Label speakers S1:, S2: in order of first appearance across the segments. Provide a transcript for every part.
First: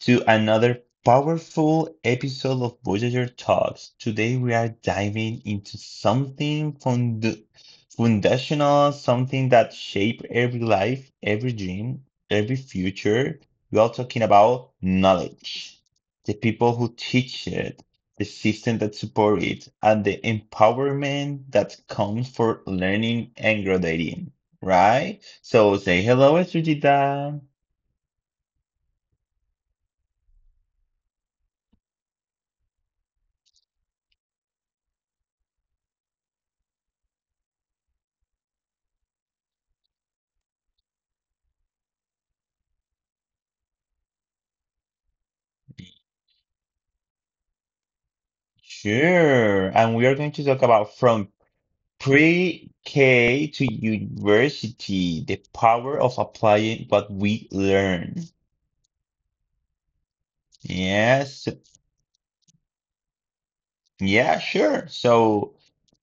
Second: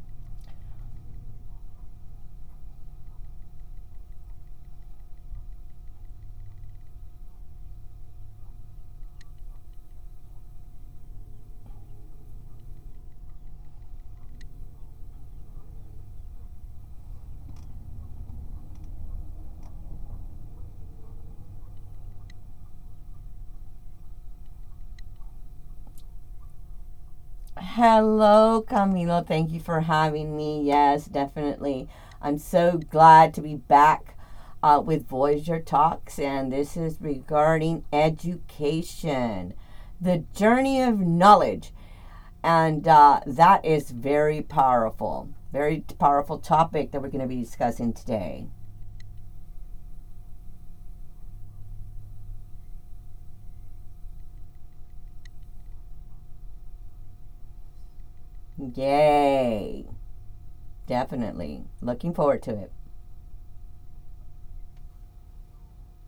S1: to another powerful episode of Voyager Talks. Today we are diving into something fund foundational, something that shape every life, every dream, every future. We are talking about knowledge, the people who teach it, the system that support it, and the empowerment that comes for learning and graduating right? So say hello, Sujita.
S2: Hello, Camilo. Thank you for having me. Yes, definitely. I'm so glad to be back with Voyager Talks, and this is regarding education, the journey of knowledge. And that is very powerful topic that we're going to be discussing today.
S1: Sure. And we are going to talk about from pre-K to university, the power of applying what we learn.
S2: Yay!
S1: Yes.
S2: Definitely. Looking forward to it.
S1: Yeah, sure. So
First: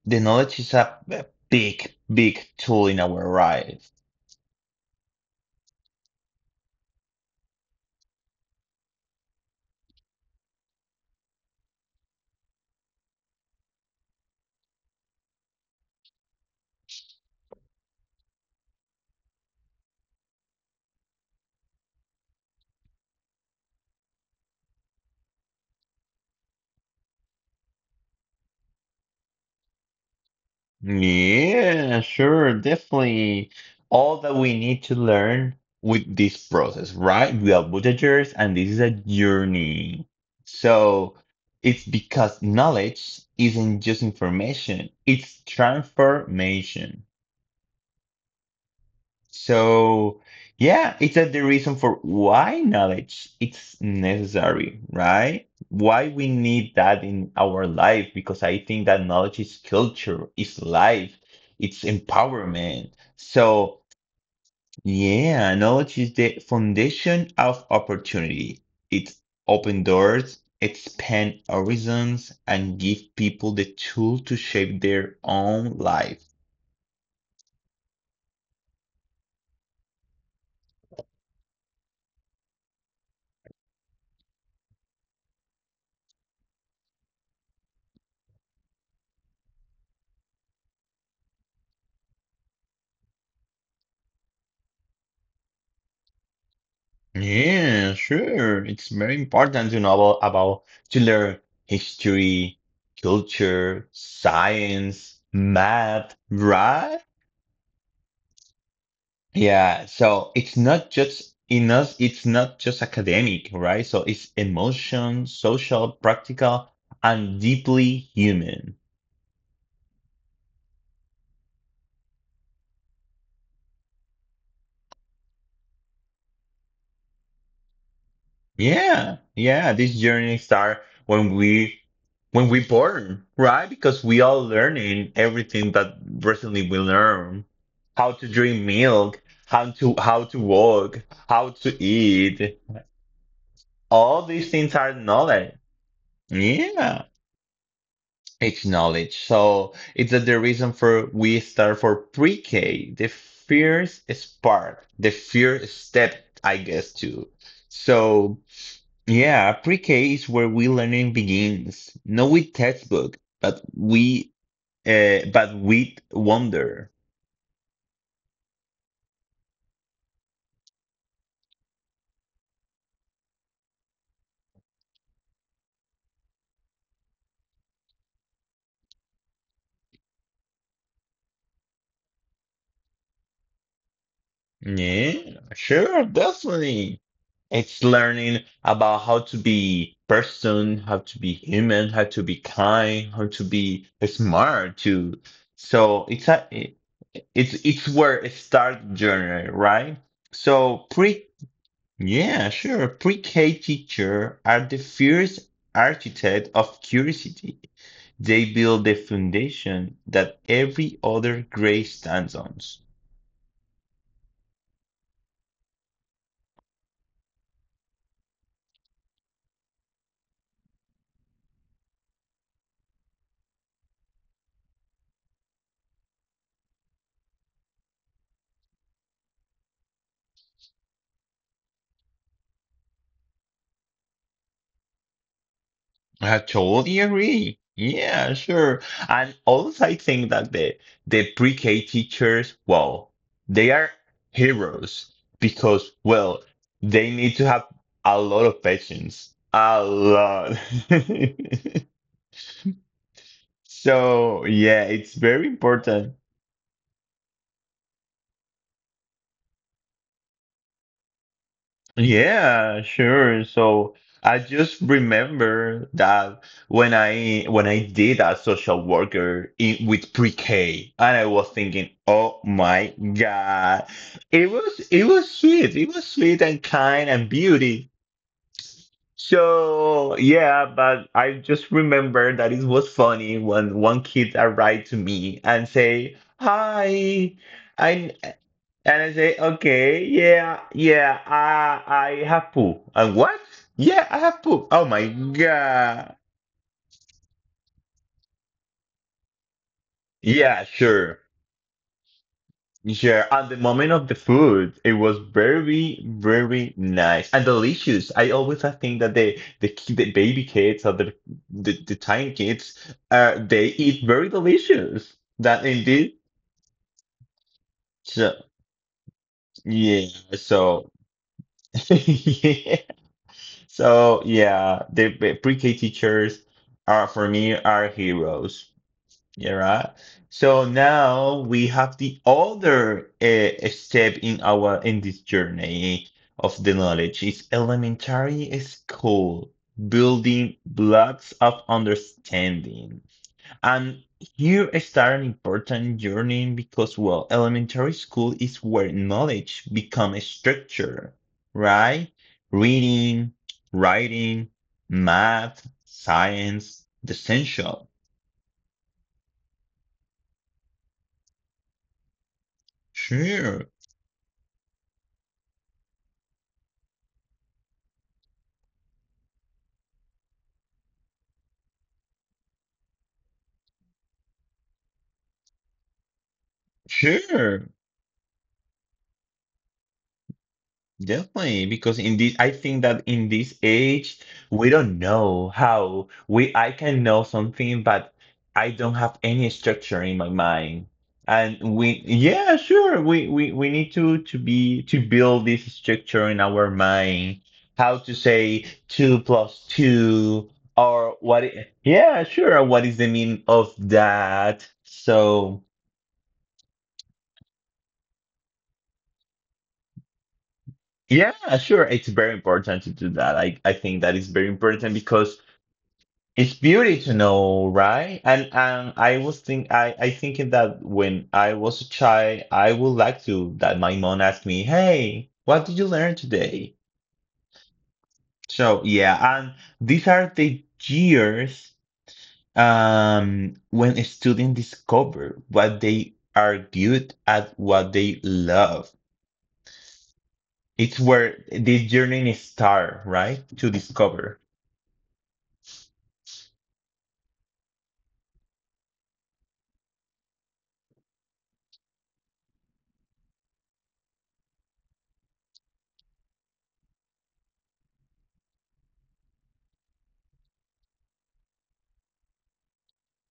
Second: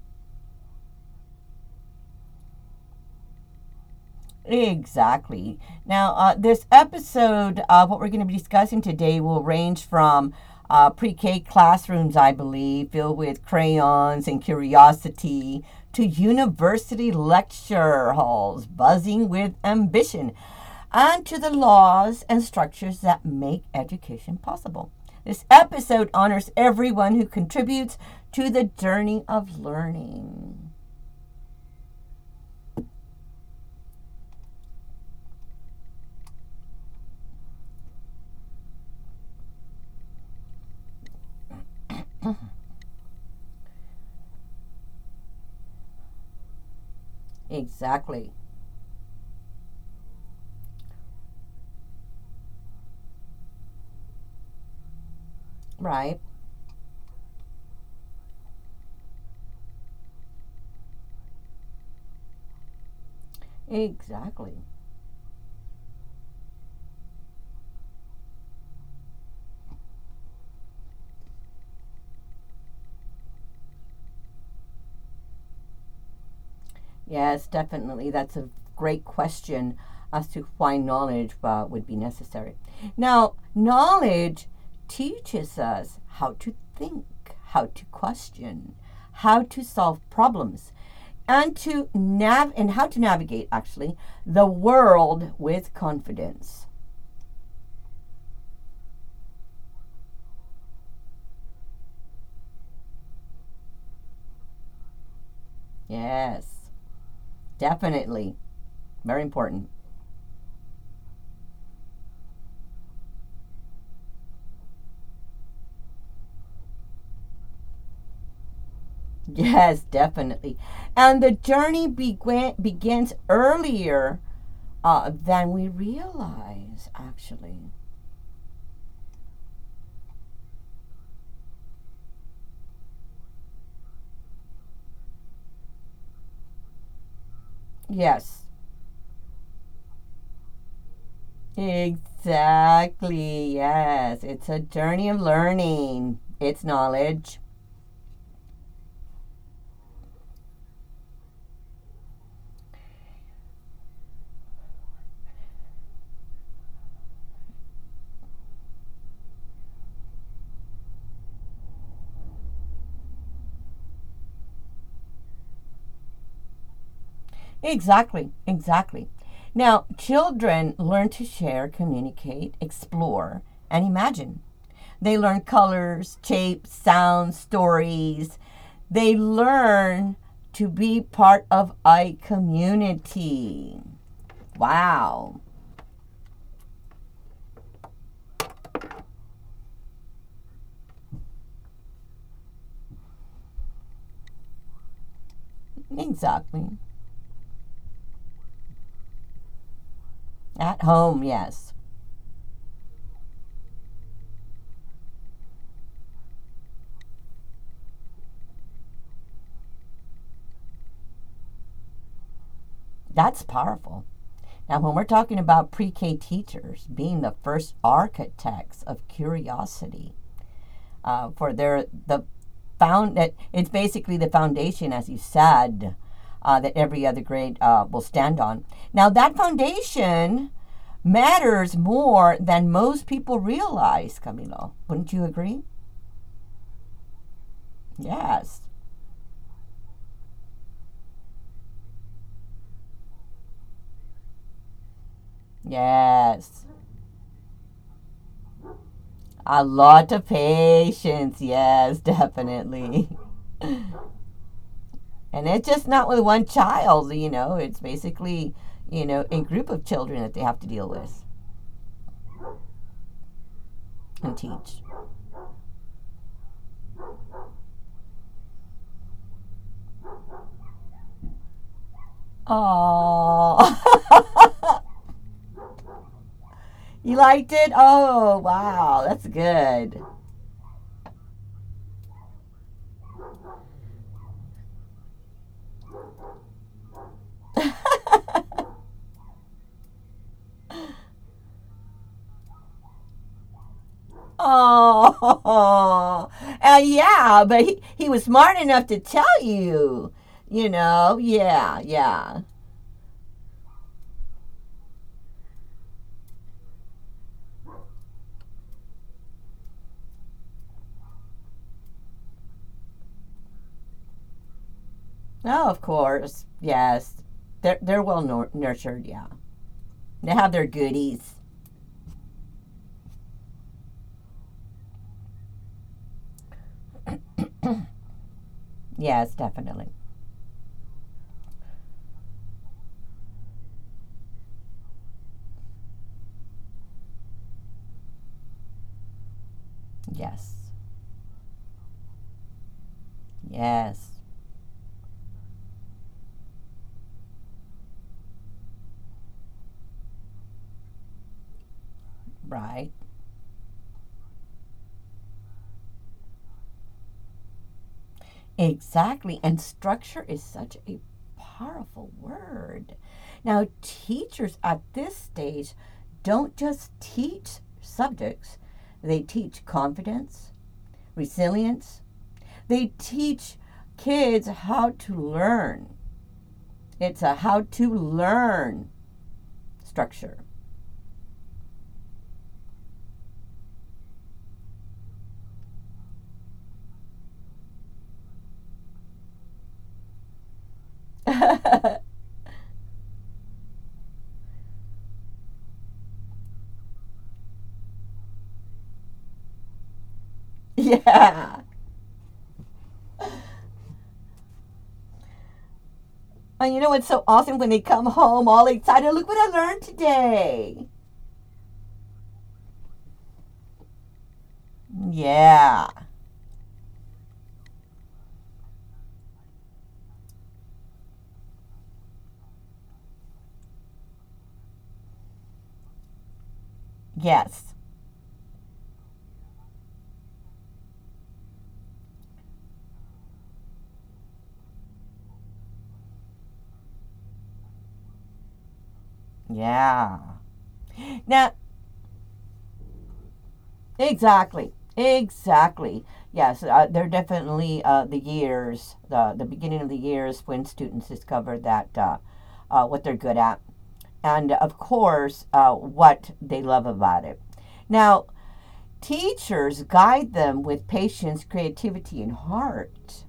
S1: the knowledge is a big, big tool in our life.
S2: Exactly. Now, this episode, what we're going to be discussing today will range from pre K classrooms, I believe, filled with crayons and curiosity, to university lecture halls buzzing with ambition, and to the laws and structures that make education possible. This episode honors everyone who contributes to the journey of learning.
S1: Yeah, sure, definitely. All that we need to learn with this process, right? We are Buddhagers, and this is a journey. So it's because knowledge isn't just information, it's transformation.
S2: Exactly.
S1: So, yeah, it's that the reason for why knowledge it's necessary, right? Why
S2: Right?
S1: we need that in our life, because I think that knowledge is culture, is life, it's empowerment. So,
S2: Exactly.
S1: yeah, knowledge is the foundation of opportunity. It open doors, expand horizons, and give people the tool to shape their own life.
S2: Yes, definitely. That's a great question as to why knowledge would be necessary. Now, knowledge teaches us how to think, how to question, how to solve problems, and how to navigate actually the world with confidence.
S1: Yeah, sure. It's very important to know about to learn history, culture, science, math,
S2: Yes,
S1: right?
S2: definitely. Very important.
S1: Yeah, so it's not just in us, it's not just academic, right? So it's emotion, social, practical, and deeply human.
S2: Yes, definitely. And the journey begins earlier than we realize, actually.
S1: Yeah, yeah, this journey start when we born, right? Because we all learning everything that recently we learn. How to
S2: Yes,
S1: drink milk, how to walk, how to eat.
S2: exactly. Yes,
S1: All
S2: it's
S1: these
S2: a
S1: things are
S2: journey of
S1: knowledge.
S2: learning, it's
S1: Yeah.
S2: knowledge.
S1: It's knowledge. So it's that the reason for we start for pre-K, the first spark, the first step, I guess too. So yeah, pre-K is where we learning begins, not with textbook, but we but with wonder.
S2: Exactly, exactly. Now, children learn to share, communicate, explore, and imagine. They learn colors, shapes, sounds, stories. They learn to be part of a community.
S1: Yeah,
S2: Wow.
S1: sure, definitely. It's learning about how to be person, how to be human, how to be kind, how to be smart too. So
S2: Exactly.
S1: it's where it starts journey, right?
S2: At
S1: So
S2: home,
S1: pre.
S2: yes.
S1: Yeah, sure. Pre-K teacher are the first architect of curiosity. They build the foundation that every other grade stands on.
S2: That's powerful. Now, when we're talking about pre K teachers being the first architects of curiosity, the found that it's basically the foundation, as you said, that every other grade will stand on. Now, that foundation matters more than most people realize, Camilo. Wouldn't you agree?
S1: I totally agree. Yeah,
S2: Yes,
S1: sure. And also, I think that the pre-K teachers, well, they are heroes because, well,
S2: yes.
S1: they need to have a lot of patience,
S2: A
S1: a
S2: lot of
S1: lot.
S2: patience. Yes, definitely.
S1: So yeah, it's
S2: And
S1: very
S2: it's just not
S1: important.
S2: with one child, you know, it's basically, you know, a group of children that they have to deal with
S1: Yeah, sure. So
S2: and
S1: I
S2: teach.
S1: just remember that when I did a social worker in, with pre-K, and I was thinking, oh my
S2: Oh,
S1: God, it was sweet, it was sweet and kind
S2: you
S1: and
S2: liked it?
S1: beauty.
S2: Oh, wow, that's good.
S1: So yeah, but I just remember that it was funny when one kid arrived to me and say, "Hi, I and I say, okay, yeah, yeah, I have poop. And what? Yeah, I have poop. Oh my God.
S2: Oh, and yeah, but he was smart enough to tell you,
S1: Yeah,
S2: you
S1: sure.
S2: know, yeah, yeah.
S1: Sure. At the moment of the food, it was very, very nice and delicious. I think that the baby kids or the tiny kids, they eat very delicious. That
S2: Oh, of
S1: indeed.
S2: course, yes. They're well
S1: So
S2: nur- nurtured, yeah.
S1: yeah.
S2: They have their
S1: So
S2: goodies.
S1: yeah. So yeah, the pre-K teachers are for me are heroes.
S2: Yes,
S1: Yeah, right.
S2: definitely.
S1: So now we have the other step in this journey of the knowledge is elementary school, building
S2: Yes,
S1: blocks of understanding. And
S2: yes.
S1: here starts an important journey because, well, elementary school is where knowledge becomes structure, right?
S2: Right.
S1: Reading, writing, math, science, the essential.
S2: Exactly. And structure is such a powerful word.
S1: Sure,
S2: Now, teachers at this stage don't just teach subjects, they teach confidence, resilience, they teach kids how to learn. It's a
S1: sure.
S2: how to learn structure.
S1: Definitely, because in this, I think that in this age, we don't know how we, I can know something, but I don't have any structure in my mind. And
S2: yeah.
S1: we, yeah, sure, we need to, to build this structure in our mind, how to say two plus two or what, yeah, sure, what is the meaning of that? So,
S2: And you know what's so awesome when they come home all excited? Look what I learned today.
S1: yeah, sure, it's very important to do that. I think that is very important because
S2: Yeah.
S1: it's beauty to know, right? And I thinking that when I was a child, I would like to that my mom asked me, "Hey, what did you learn today?"
S2: Yes.
S1: So yeah, and these are the years when a student discover what they are good at, what they love.
S2: Yeah.
S1: It's where
S2: Now,
S1: this journey start, right? To discover.
S2: exactly. Exactly. Yes, there are definitely the beginning of the years when students discover that what they're good at and, of course, what they love about it. Now, teachers guide them with patience, creativity, and heart.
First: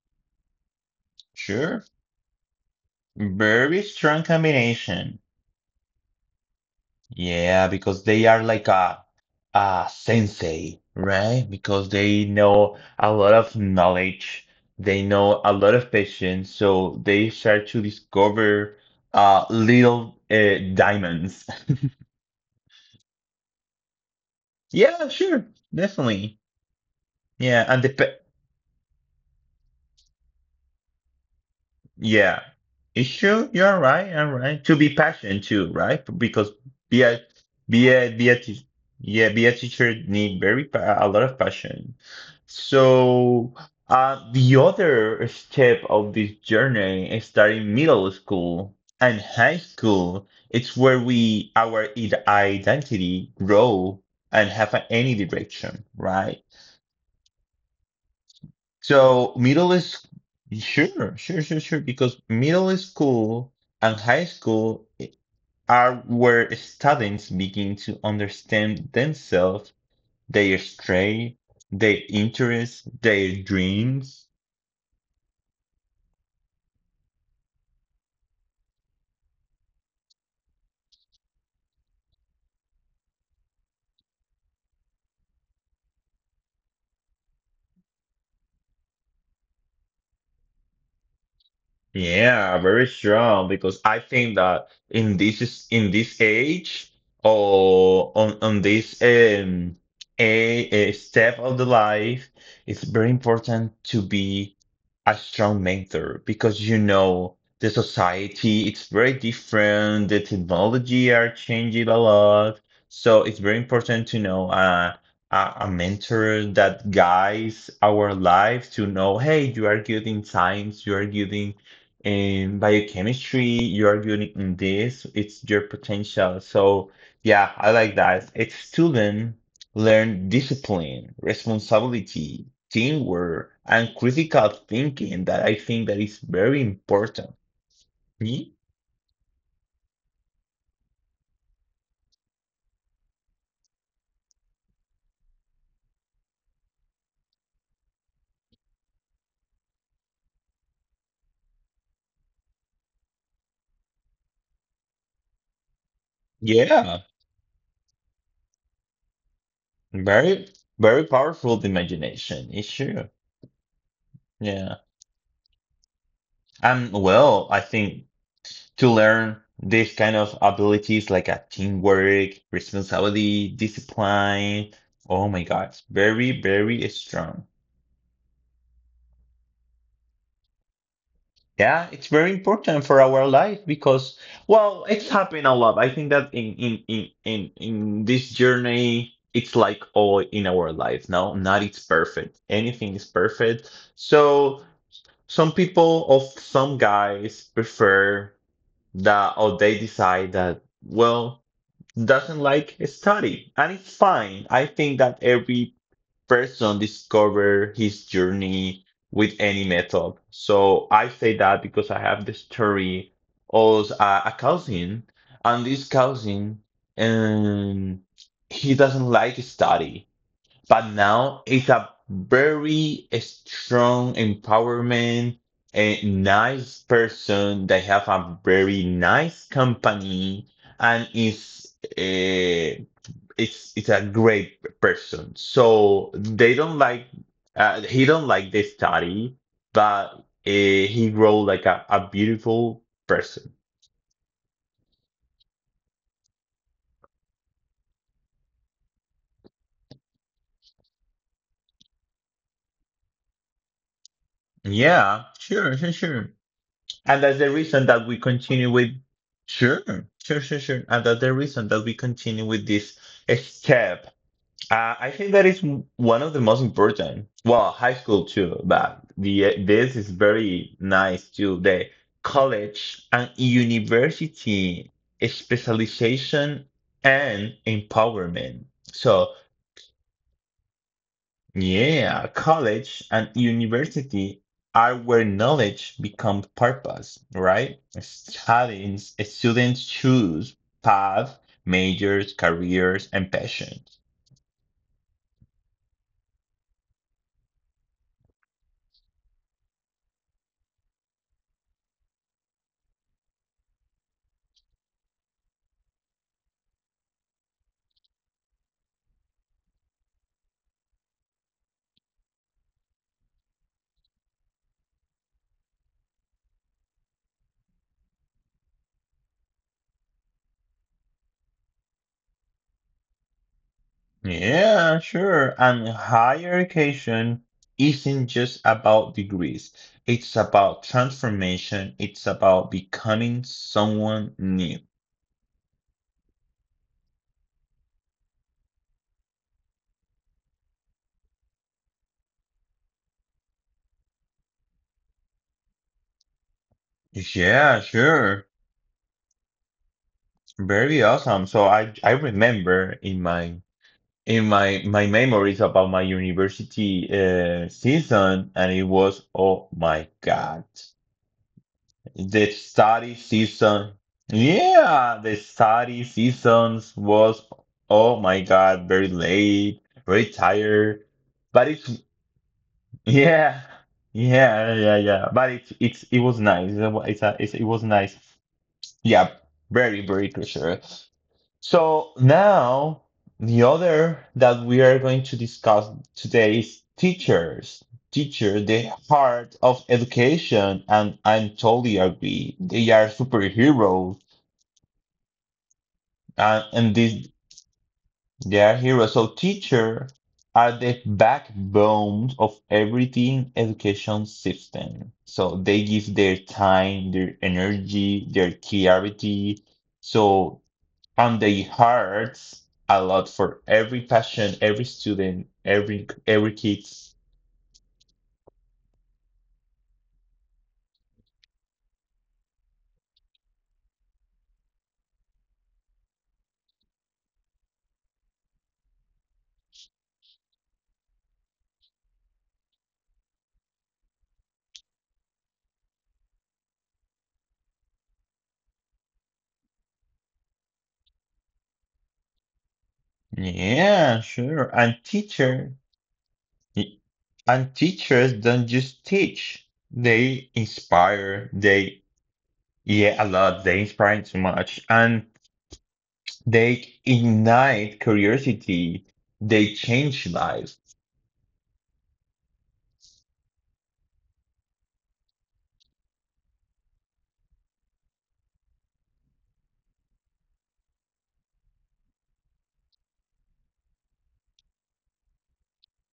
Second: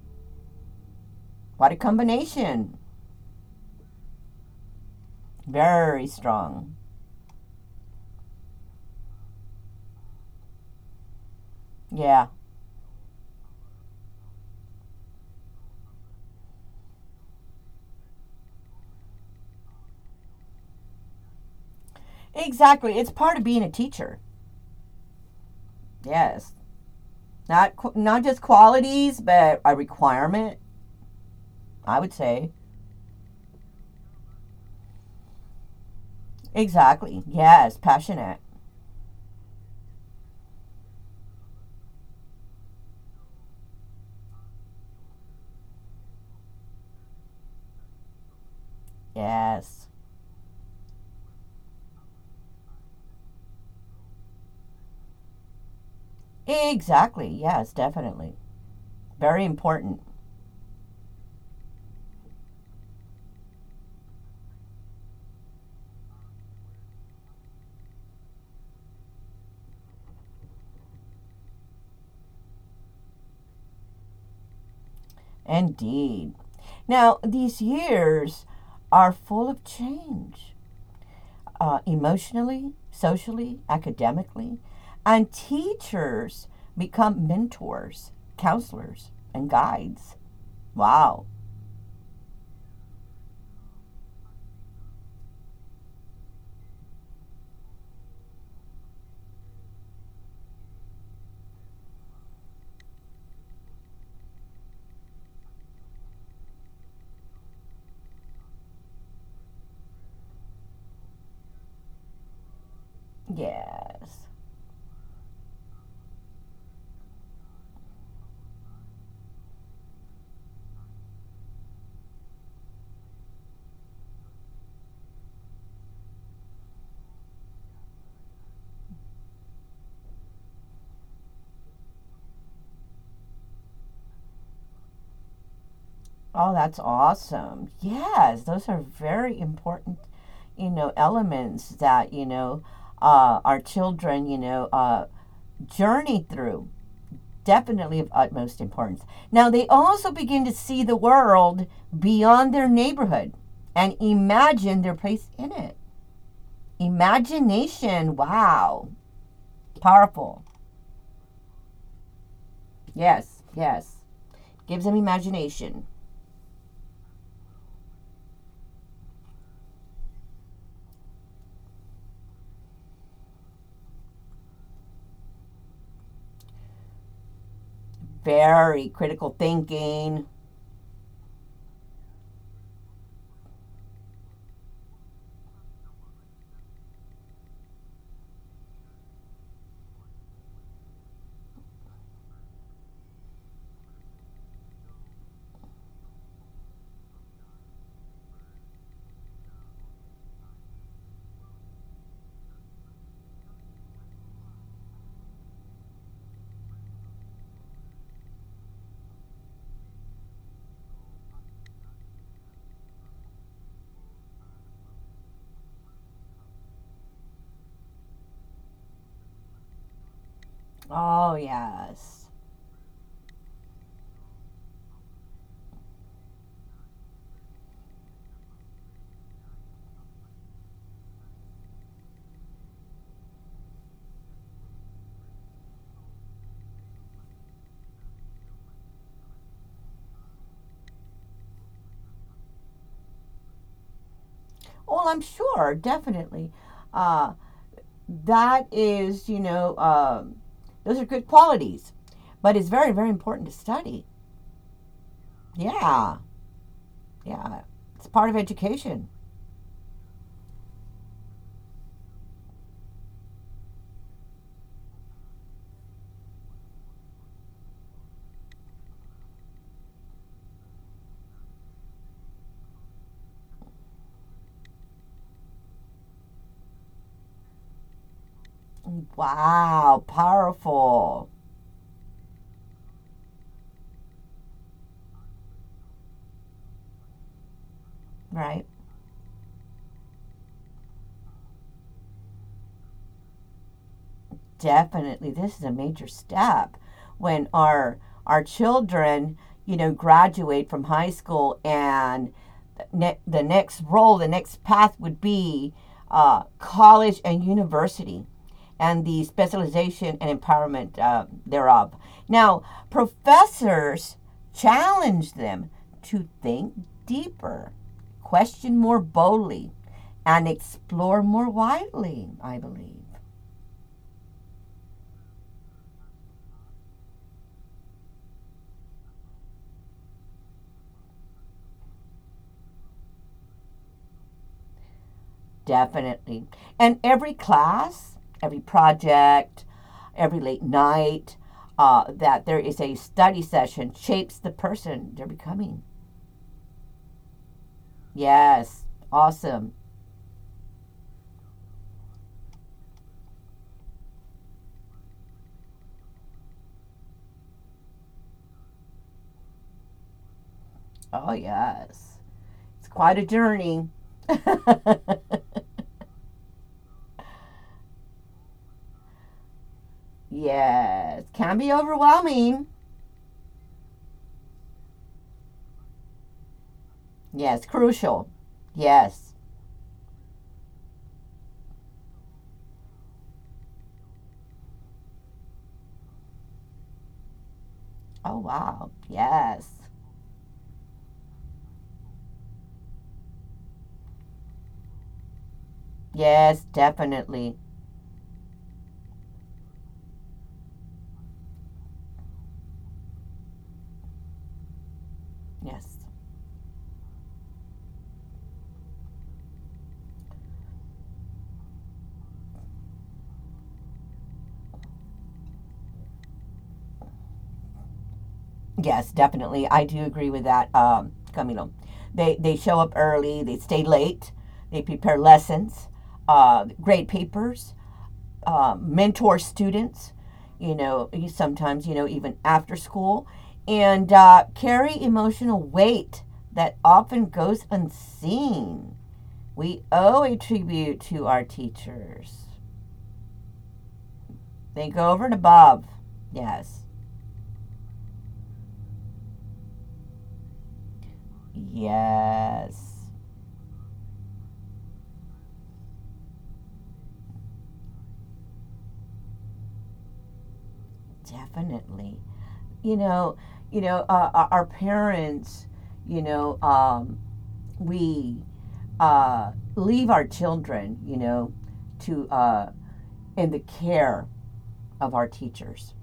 S2: What a
S1: Sure,
S2: combination.
S1: very strong combination.
S2: Very strong.
S1: Yeah, because they are like a sensei, right? Because they
S2: Yeah,
S1: know a lot of knowledge, they know a lot of patience, so they start to discover little diamonds.
S2: exactly. It's part of being a teacher.
S1: Yeah, sure, definitely.
S2: Yes.
S1: Yeah,
S2: Not,
S1: and the
S2: qu-
S1: pa
S2: not just qualities, but a requirement I would
S1: yeah,
S2: say.
S1: it's true. You're right. You're right. To be passionate too, right? Because be a
S2: Exactly. Yes.
S1: be a
S2: Passionate.
S1: teacher. Yeah, be a teacher need very pa a lot of passion. So the other step of this journey is starting middle school and high
S2: Yes.
S1: school. It's where we our identity grow and have any direction, right?
S2: Exactly. Yes, definitely.
S1: So
S2: Very
S1: middle
S2: important.
S1: is sure, sure, sure, sure, because middle school and high school are where students begin to understand themselves, their strength, their interests, their dreams.
S2: Indeed. Now, these years are full of change emotionally, socially, academically, and teachers become mentors, counselors, and guides. Wow.
S1: Yeah, very strong because I think that in in this age or on this a step of the life, it's very important to be a strong mentor because you know the society it's very different, the technology are changing a lot, so it's very important to
S2: Yes.
S1: know a mentor that guides our life to know, hey, you are good in science, you are good in biochemistry, you are good in this, it's your potential. So, yeah, I like that. Its student learn discipline, responsibility, teamwork, and critical thinking that I think that is
S2: Oh,
S1: very
S2: that's
S1: important.
S2: awesome. Yes,
S1: Ye-
S2: those are very important, you know, elements that, you know, our children, you know, journey through. Definitely of utmost importance. Now, they also begin to see the world beyond their neighborhood and imagine their place in it.
S1: yeah,
S2: Imagination, wow, powerful.
S1: very, very powerful the imagination. It's true.
S2: Yes, yes.
S1: Yeah.
S2: Gives them imagination.
S1: And well, I think. To learn these kind of abilities like a teamwork, responsibility, discipline. Oh my God, very, very strong.
S2: Very critical thinking.
S1: Yeah, it's very important for our life because, well, it's happened a lot. I think that in this journey, it's like all in our life. No, not it's perfect. Anything is perfect. So some people of some guys prefer that, or they decide that, well doesn't like study and it's fine. I think that every person discover his journey with any method. So I say that because I have the story of a cousin and this cousin um he doesn't like study, but
S2: Oh,
S1: now it's a
S2: yes.
S1: very strong empowerment, a nice person, they have a very nice company and is it's a great person. So they don't like he don't like the study, but he grow like a beautiful person.
S2: Well, I'm sure, definitely. Uh, that is, you know, those are good qualities, but it's very, very important to study.
S1: Yeah, sure, sure,
S2: Yeah,
S1: sure. And that's the
S2: yeah.
S1: reason
S2: It's
S1: that we
S2: part of
S1: continue with
S2: education.
S1: sure, sure, sure, sure. And that's the reason that we continue with this step. I think that is one of the most important. Well, high school too, but the this is very nice too. The college and university specialization and empowerment. So.
S2: Wow, powerful,
S1: Yeah, college and university are where knowledge becomes purpose, right?
S2: right?
S1: Students choose path, majors, careers, and passions.
S2: Definitely. This is a major step when our children, you know, graduate from high school and ne- the next role, the next path would be college and university. And the specialization and empowerment thereof. Now, professors challenge them to think deeper, question more boldly, and explore more widely, I believe.
S1: Yeah, sure. And higher education isn't just about degrees. It's about transformation. It's about becoming someone new.
S2: Definitely. And every class, every project, every late night, that there is a study session shapes the person they're becoming.
S1: Yeah, sure.
S2: Yes. Awesome.
S1: Very awesome. So I remember in my my memories about my university season, and it was oh my God,
S2: Oh, yes.
S1: the
S2: It's
S1: study
S2: quite a journey.
S1: season. Yeah, the study seasons was oh my God, very late, very tired,
S2: yes, can
S1: but
S2: be
S1: it's
S2: overwhelming.
S1: yeah, yeah. But it was nice. It
S2: Yes,
S1: was nice.
S2: crucial.
S1: Yeah,
S2: Yes.
S1: very very pressure. So now the other that we are going to discuss today is teachers.
S2: Oh,
S1: Teacher, the
S2: wow.
S1: heart
S2: Yes.
S1: of education, and I totally agree. They are superheroes, and,
S2: Yes,
S1: and these
S2: definitely.
S1: they are heroes. So teacher are the backbone of everything education system. So they
S2: Yes.
S1: give their time, their energy, their clarity. So and they hired a lot for every passion, every student, every kids.
S2: Yes, definitely. I do agree with that, Camilo. They show up early, they stay late, they prepare lessons, grade papers, mentor students, you know, sometimes, you know, even after school, and carry emotional weight that often goes unseen. We owe a tribute to our teachers.
S1: Yeah, sure.
S2: They
S1: And
S2: go over and above. Yes.
S1: teachers don't just teach; they inspire. They
S2: Yes.
S1: yeah, a lot. They inspire too much, and they ignite curiosity. They change lives.
S2: Definitely. You know, our- parents, you know, um, we leave our children, you know, to in the care of our teachers,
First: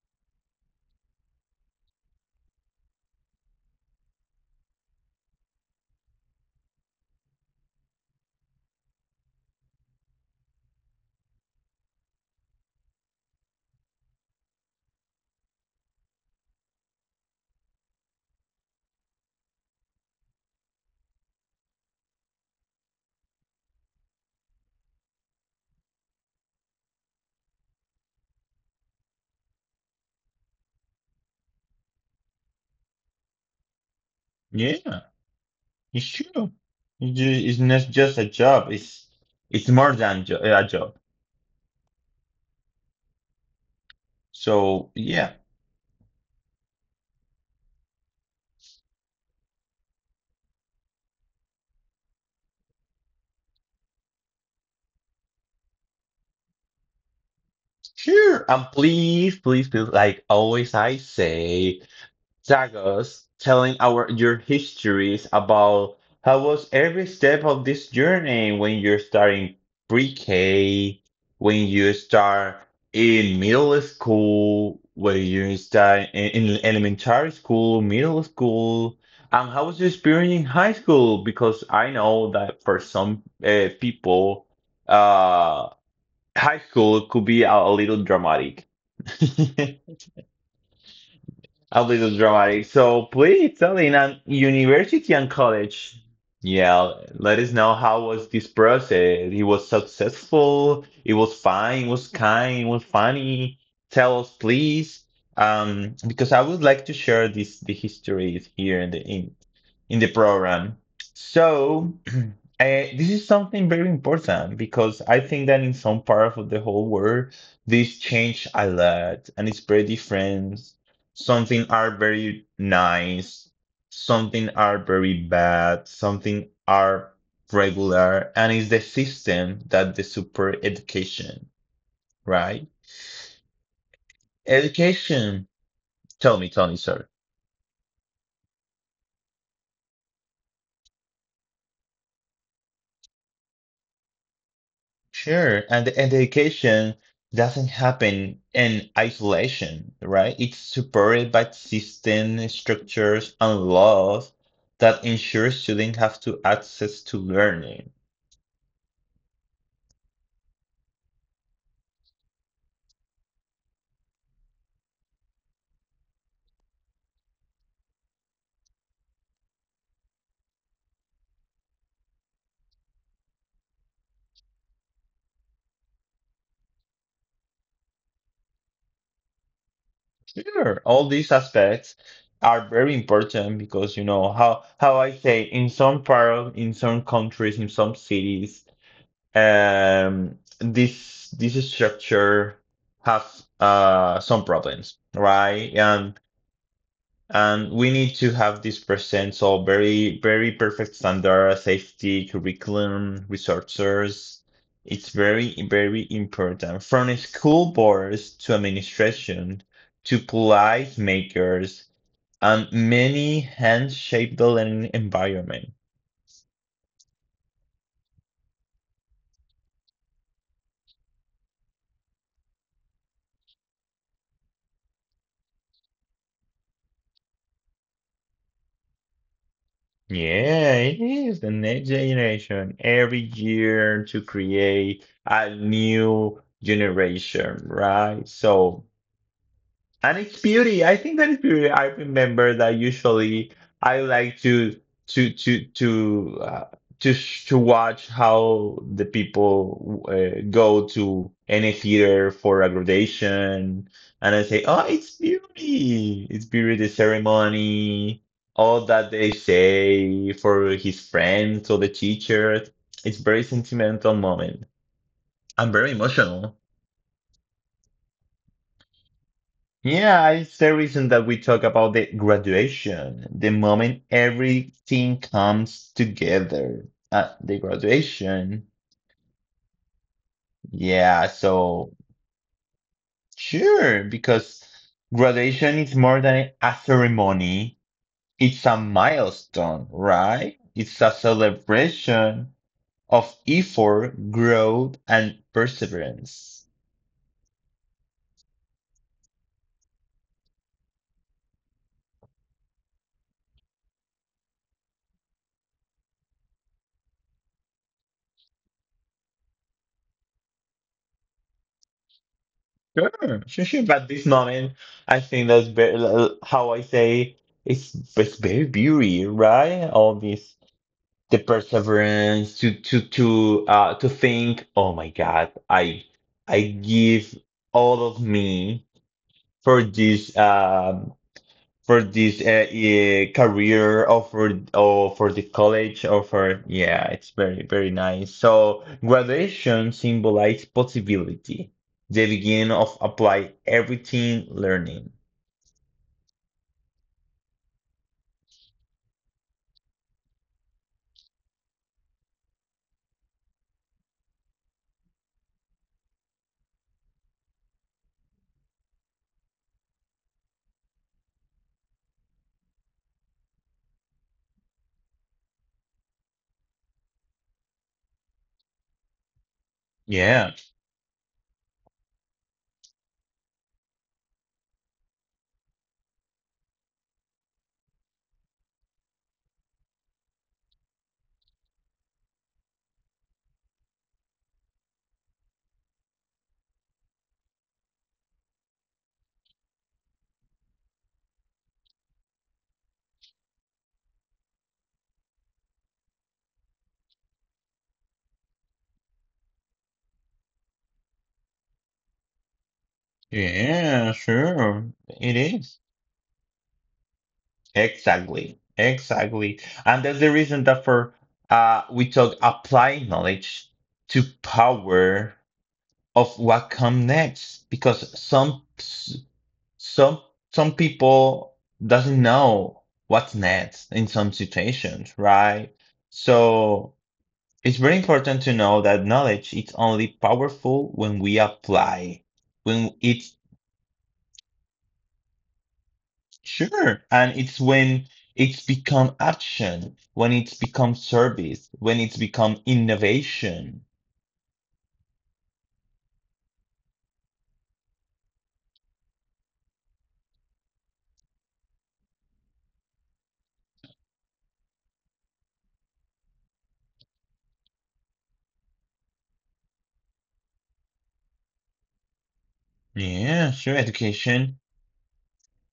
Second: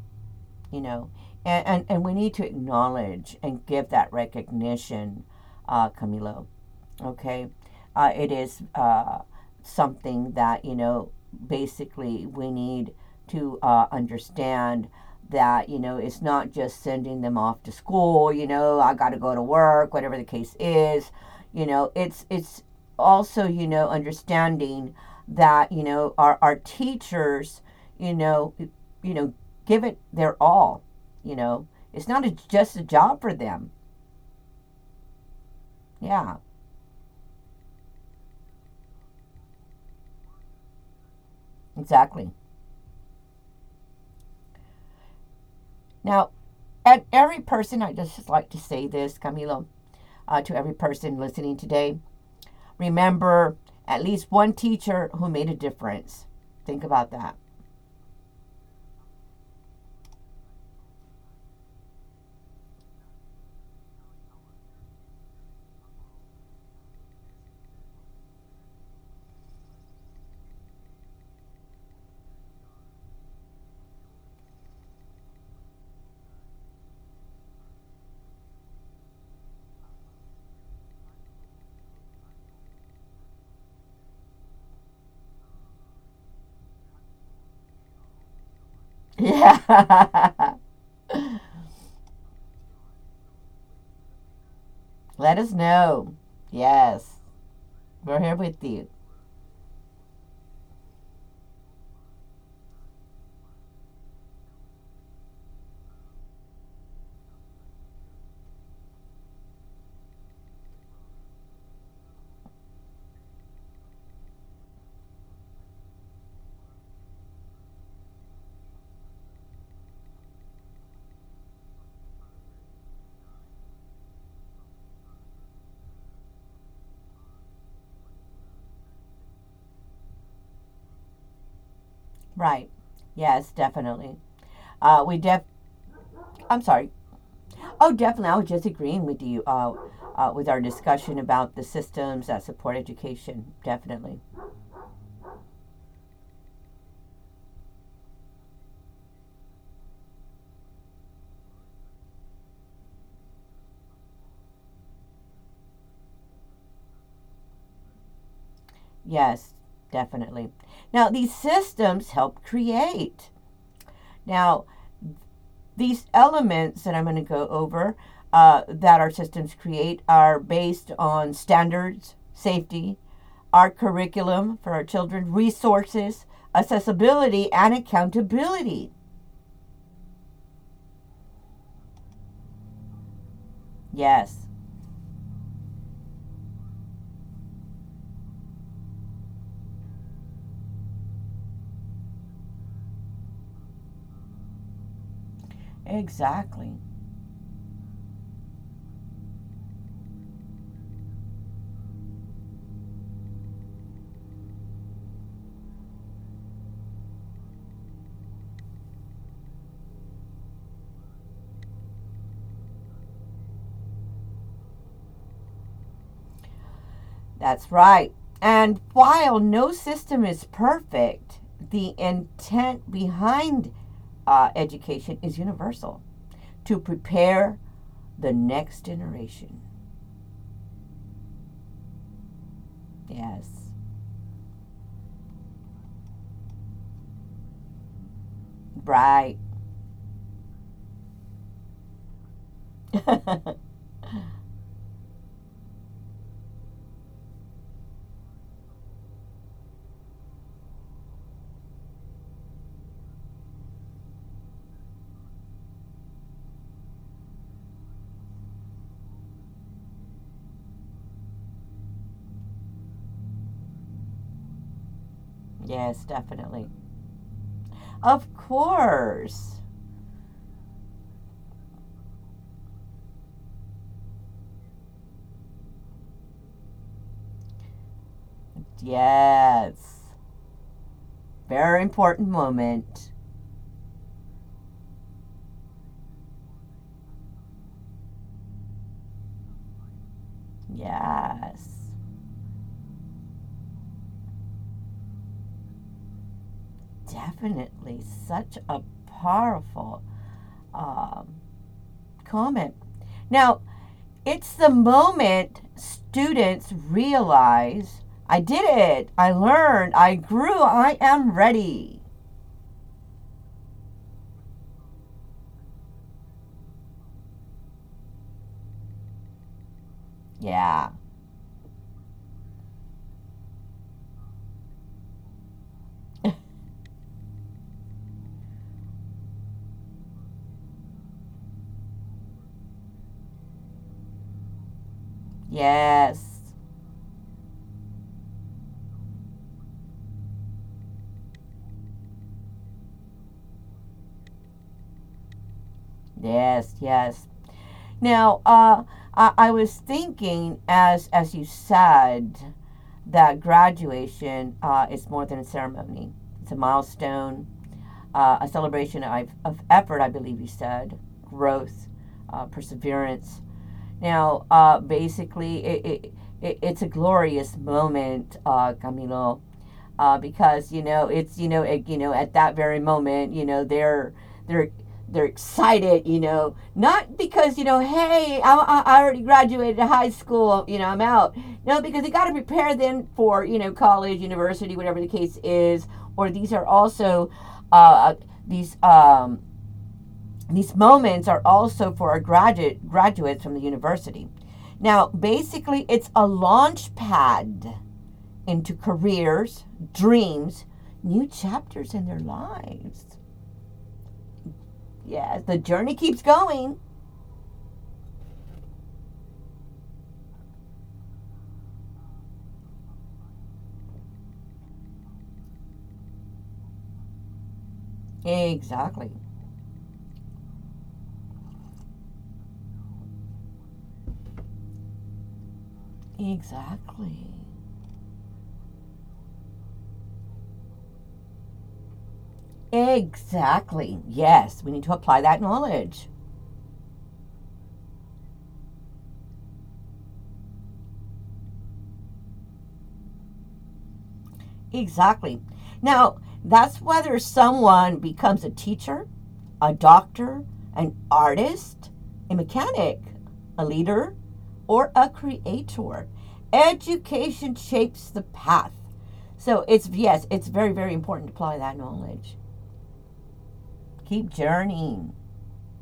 S2: you know. And we need to acknowledge and give that recognition, Camilo. Okay, it is something that, you know, basically we need to understand that, you know, it's not just sending them off to school. You know, I got to go to work, whatever the case is. You know, it's also, you know, understanding that, you know, our teachers, you know, you know, give it their all. You know, it's not a, just a job for them.
S1: Yeah, it's
S2: Yeah,
S1: true. It's not just a job. It's more than a job.
S2: exactly.
S1: So yeah.
S2: Now, and every person, I just like to say this, Camilo, to every person listening today, remember at least one teacher who made a difference. Think about that.
S1: Sure. And please, please, please, like always I say, tag us telling our your histories about how was every step of this journey when you're starting pre-K, when you start in middle school, when you start in elementary school, middle school, and how was your experience in high school? Because I know that for some people, uh high school could be a little dramatic.
S2: Yeah.
S1: A little dramatic. So please tell in an university
S2: Let
S1: and
S2: us know.
S1: college. Yeah,
S2: Yes,
S1: let us know how
S2: we're here
S1: was this
S2: with you.
S1: process. It was successful. It was fine. It was kind. It was funny. Tell us, please, because I would like to share this the histories here in the in the program. So this is something very important because I think that in some parts of the whole world, this changed a lot and it's very different. Something are very nice, something are very bad, something are regular, and it's the system that the super education,
S2: Right.
S1: right?
S2: Yes, definitely. We def.
S1: Education.
S2: I'm
S1: Tell me,
S2: sorry.
S1: sir.
S2: Oh, definitely. I was just agreeing with you. With our discussion about the systems that support education. Definitely.
S1: Sure. And the education doesn't happen in isolation, right? It's supported by system, structures, and laws that ensure students have to access to learning.
S2: Yes, definitely. Now, these systems help create Now, these elements that I'm going to go over that our systems create are based on standards, safety, our curriculum for our children, resources, accessibility, and accountability.
S1: Sure, all these aspects are very important because you know
S2: Yes,
S1: how I say in some part of in some countries in some cities, this structure have some problems, right? and
S2: exactly.
S1: and we need to have this present, so very, very perfect standard safety curriculum resources. It's very, very important from school boards to administration to policy makers and many hands shape the learning environment.
S2: That's right. And while no system is perfect, the intent behind education is universal to prepare the next generation.
S1: Yeah, it is the next generation every
S2: Yes,
S1: year to create a new generation, right? So
S2: right.
S1: and it's beauty. I think that is beauty. I remember that usually I like to to to uh, to watch how the people go to any theater for a graduation, and I say, "Oh, it's beauty. It's beauty. The ceremony, all that they say for his friends or the teacher. It's very sentimental moment. I'm very
S2: Yes,
S1: emotional."
S2: definitely. Of course.
S1: Yeah, it's the reason that we talk about the graduation, the moment everything comes together. The graduation.
S2: Yes.
S1: Yeah,
S2: Very
S1: so
S2: important moment.
S1: sure, because graduation is more than a ceremony, it's a milestone, right? It's a
S2: Yes.
S1: celebration of effort, growth, and perseverance.
S2: Definitely such a powerful um, comment. Now, it's the moment students realize I did it. I learned. I grew. I am ready.
S1: Sure. But this moment, I think that's very, how I say, it's very beauty, right? All this
S2: Yeah.
S1: the perseverance to think, oh my God, I give all of me for this um for this yeah, career or for the college
S2: Yes.
S1: or for, yeah, it's very very nice. So graduation symbolizes possibility, the beginning of apply everything learning.
S2: Yes. Yes. Now, I was thinking as you said that graduation is more than a ceremony, it's a milestone, a celebration of effort, I believe you said, growth, perseverance. Now, basically, it, it's a glorious moment, Camilo,
S1: Yeah,
S2: because, you know, it's, you know, it, you know, at that very moment, you know, they're they're excited, you know, not because, you know, hey, already graduated high school, you know, I'm out. No, because they got to prepare them for, you know, college university, whatever the case is. Or these are also uh, these um, these moments are also for our graduates from the university. Now basically it's a launch pad into careers, dreams, new chapters in their lives.
S1: yeah, sure,
S2: Yes,
S1: it
S2: the
S1: is,
S2: journey keeps going.
S1: exactly, exactly. And that's the reason that for we talk apply knowledge to power of what come next, because some
S2: Exactly.
S1: some some people doesn't know what's next in some situations, right? So
S2: Exactly.
S1: it's very important to know that knowledge is only powerful when we apply, when it's
S2: Exactly. Yes, we need to apply that knowledge.
S1: sure, and it's when it's become action, when it's become service, when it's become innovation.
S2: Exactly. Now, that's whether someone becomes a teacher, a doctor, an artist, a mechanic, a leader, or a creator. Education shapes the path. So it's yes, it's very very important to apply that knowledge.
S1: Yeah, sure,
S2: Keep
S1: education.
S2: journeying.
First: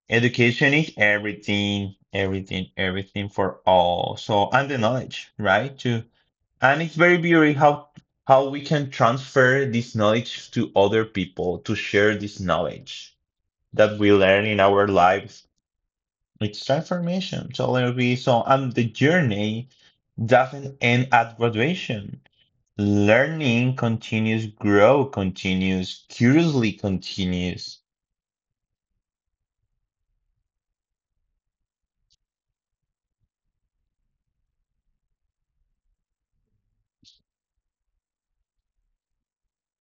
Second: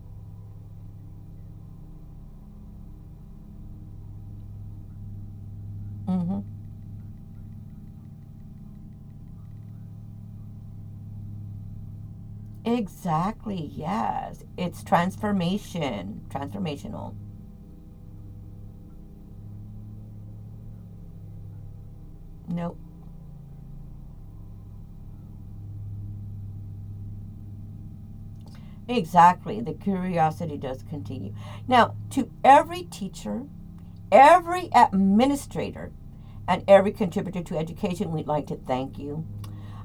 S1: Education is everything, everything, everything for all. So, and the knowledge, right? To
S2: Hmm.
S1: and it's very beautiful how we can transfer this knowledge to other people to share this knowledge
S2: Exactly.
S1: that we
S2: Yes,
S1: learn in
S2: it's
S1: our lives.
S2: transformation,
S1: It's
S2: transformational.
S1: transformation. So it'll be so, and the journey doesn't end at graduation.
S2: No,
S1: Learning continues, grow continues, curiously continues.
S2: exactly. The curiosity does continue. Now, to every teacher, every administrator, and every contributor to education. We'd like to thank you.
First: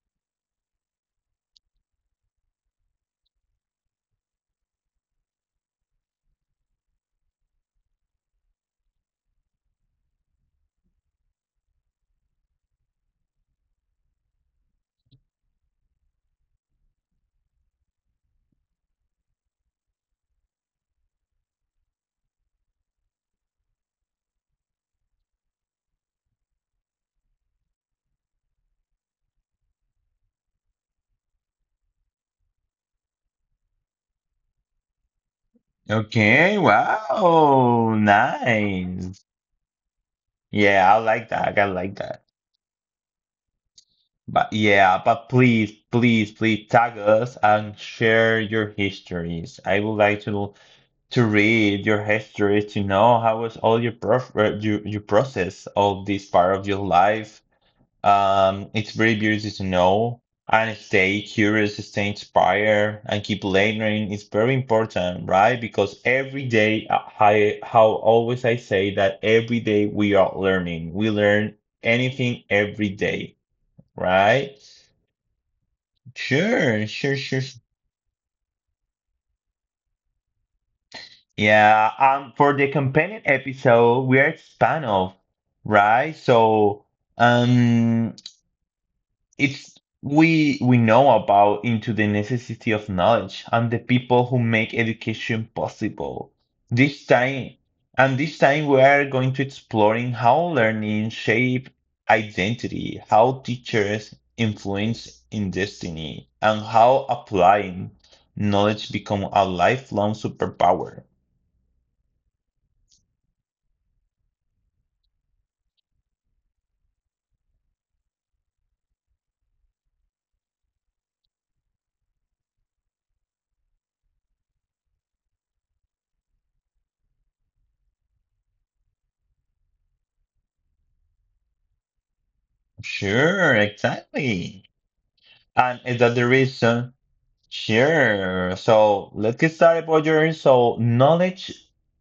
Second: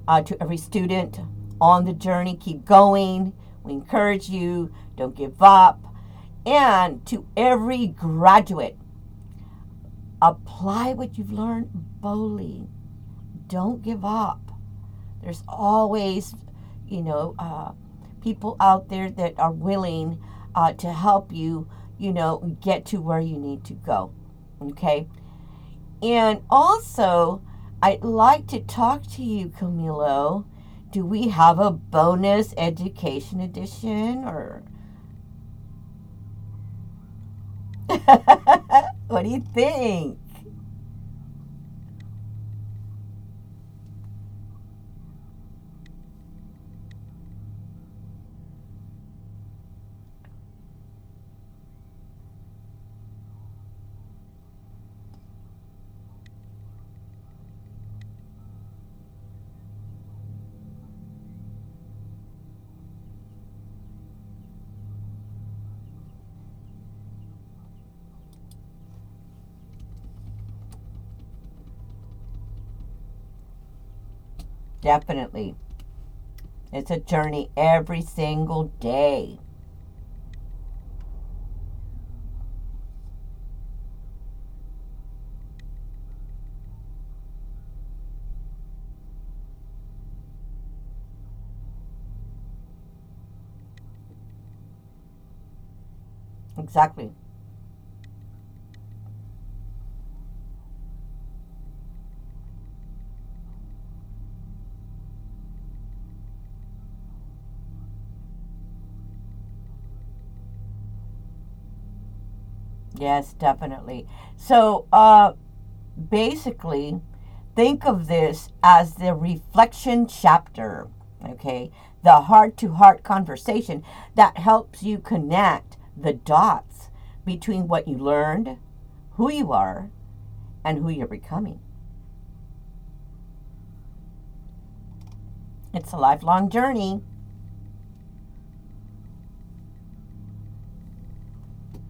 S2: To every student on the journey, keep going. We encourage you, don't give up. And to every graduate, apply what you've learned boldly. Don't give up. There's always, you know, people out there that are willing to help you, you know, get to where you need to go. Okay? And also, I'd like to talk to you, Camilo. Do we have a bonus education edition or
S1: Okay, wow,
S2: what
S1: nice.
S2: do you think?
S1: Yeah, I like that. I like that. But yeah, but please, please, please tag us and share your histories. I would like to read your histories to know how was all your prof your process of this part of your life. It's very beautiful to know, and stay curious, stay inspired, and keep learning. It's very important, right? Because every day, I how always I say that every day we are learning. We learn anything every day, right?
S2: Definitely. It's
S1: Sure,
S2: a
S1: sure, sure,
S2: journey
S1: sure.
S2: every single day.
S1: Yeah, for the companion episode, we are spun off, right? So, um, it's we know about into the necessity of knowledge and the people who make education possible this
S2: Exactly.
S1: time, and this time we are going to exploring how learning shape identity, how teachers influence in destiny, and how applying knowledge become a lifelong superpower.
S2: Yes, definitely. So, basically, think of this as the reflection chapter, okay? The heart to heart conversation that helps you connect the dots between what you learned, who you are, and who you're becoming.
S1: Sure, exactly. And is
S2: It's a
S1: that the
S2: lifelong
S1: reason.
S2: journey.
S1: Sure. So let's get started, Roger. So knowledge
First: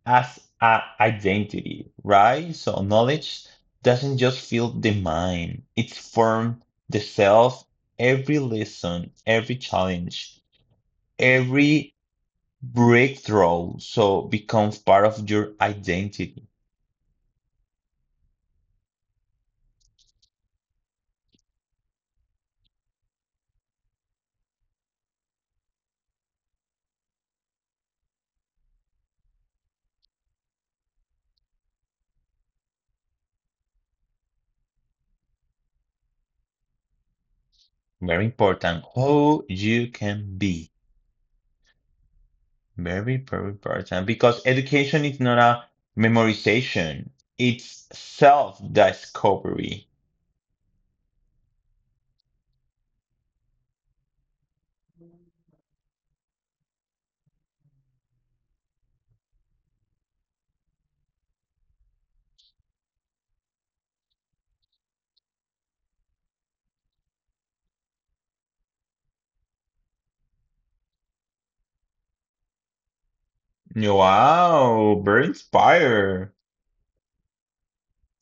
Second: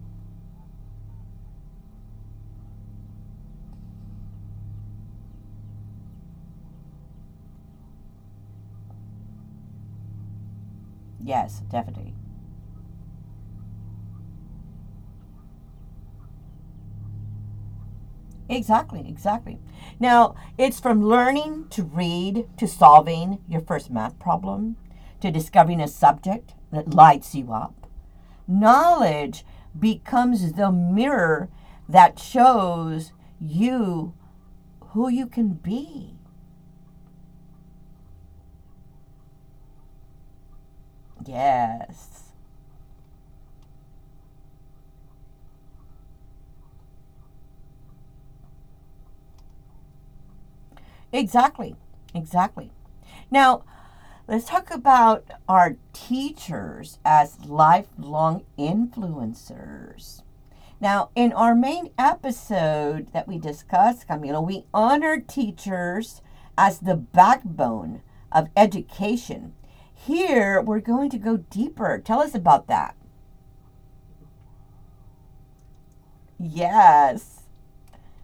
S1: as a identity, right? So knowledge doesn't just fill the mind, it's formed the self, every lesson, every challenge,
S2: Yes,
S1: every
S2: definitely.
S1: breakthrough. So becomes part of your identity.
S2: Exactly, exactly. Now, it's from learning to read to solving your first math problem to discovering a subject that lights you up. Knowledge becomes the mirror that shows you who you can be.
S1: Very important, who you can be.
S2: Yes,
S1: Very, very important because education is not a memorization, it's self-discovery.
S2: exactly. Exactly. Now, let's talk about our teachers as lifelong influencers. Now, in our main episode that we discussed, Camilo, we honored teachers as the backbone of education. Here, we're going to go deeper. Tell us about that.
S1: Wow, very inspired.
S2: Yes,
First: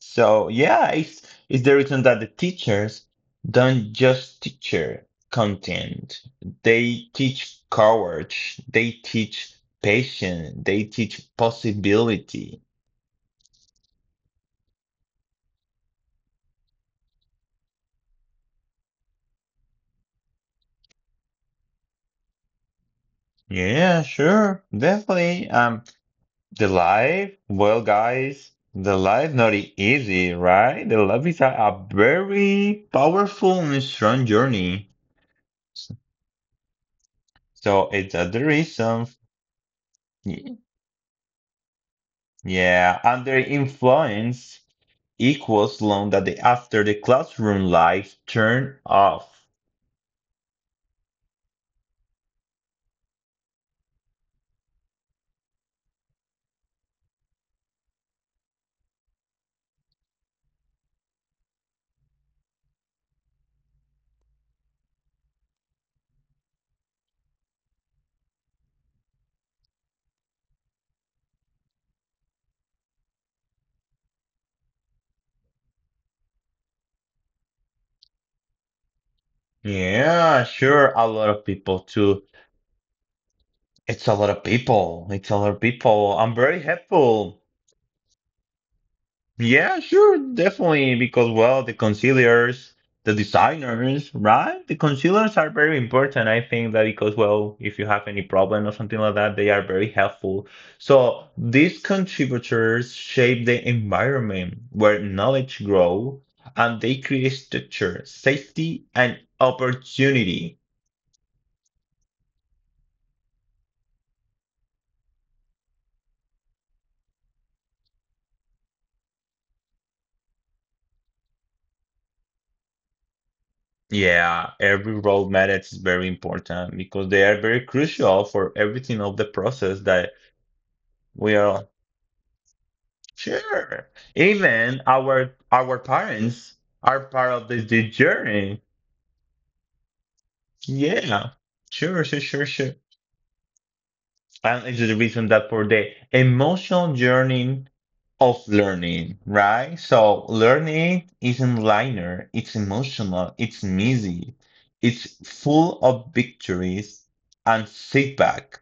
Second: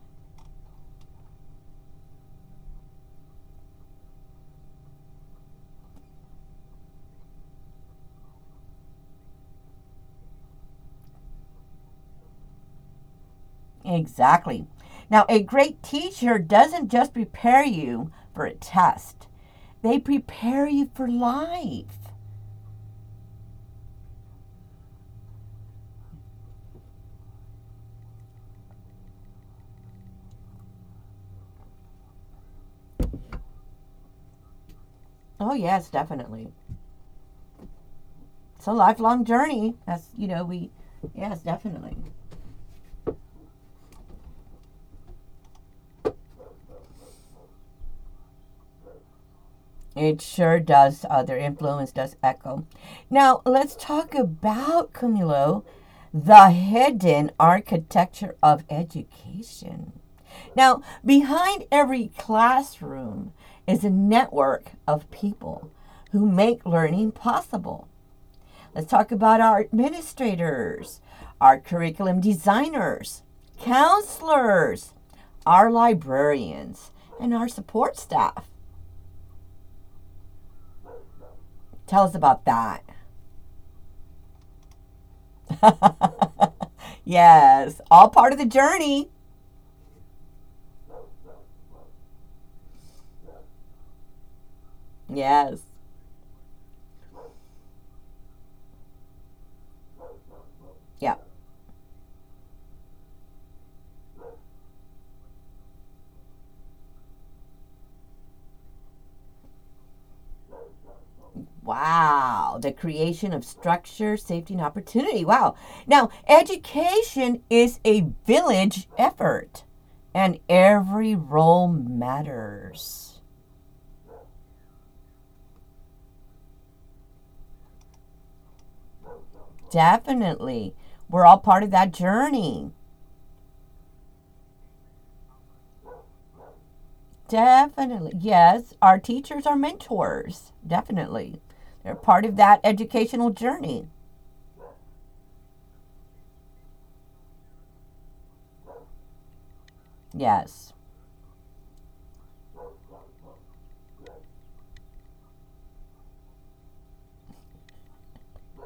S1: So yeah, it's the reason that the teachers don't just teach content. They teach courage, they teach patience, they teach possibility.
S2: exactly. Now, a great teacher doesn't just prepare you for a test, they prepare you for life.
S1: Yeah, sure, definitely. The life, well, guys, the life not easy, right? The life is a very powerful and strong journey.
S2: Oh, yes,
S1: S-
S2: definitely.
S1: So it's a the
S2: It's a
S1: reason,
S2: lifelong journey. That's, you know,
S1: y-
S2: we, yes, definitely.
S1: yeah, under influence equals long that the after the classroom lights turn off.
S2: It sure does. Their influence does echo. Now, let's talk about, Camilo, the hidden architecture of education. Now, behind every classroom is a network of people who make learning possible. Let's talk about our administrators, our curriculum designers, counselors, our librarians, and our support staff.
S1: Yeah, sure, a lot of people
S2: Tell us
S1: too.
S2: about that.
S1: It's a lot of people. It's a lot of people. I'm very helpful.
S2: yes, all part of the journey.
S1: Yeah, sure, definitely. Because, well, the concealers, the designers, right? The concealers are
S2: Yes.
S1: very important. I think that because, well, if you have any problem or something like that, they are very helpful.
S2: Yeah.
S1: So these contributors shape the environment where knowledge grow, and they create structure, safety, and opportunity.
S2: Wow, the creation of structure, safety, and opportunity. Wow. Now, education is a village effort, and every role matters.
S1: Yeah, every role matters is very important because they are very crucial for everything of the process that
S2: Definitely. We're
S1: we
S2: all part
S1: are.
S2: of that journey.
S1: Sure. Even our parents are part of this
S2: Definitely.
S1: journey.
S2: Yes, our teachers are mentors.
S1: Yeah.
S2: Definitely. They're
S1: Sure, sure,
S2: part of
S1: sure,
S2: that
S1: sure.
S2: educational journey.
S1: And it's the reason that for the emotional journey of learning, right? So
S2: Yes.
S1: learning isn't linear, it's emotional, it's messy, it's full of victories and setback.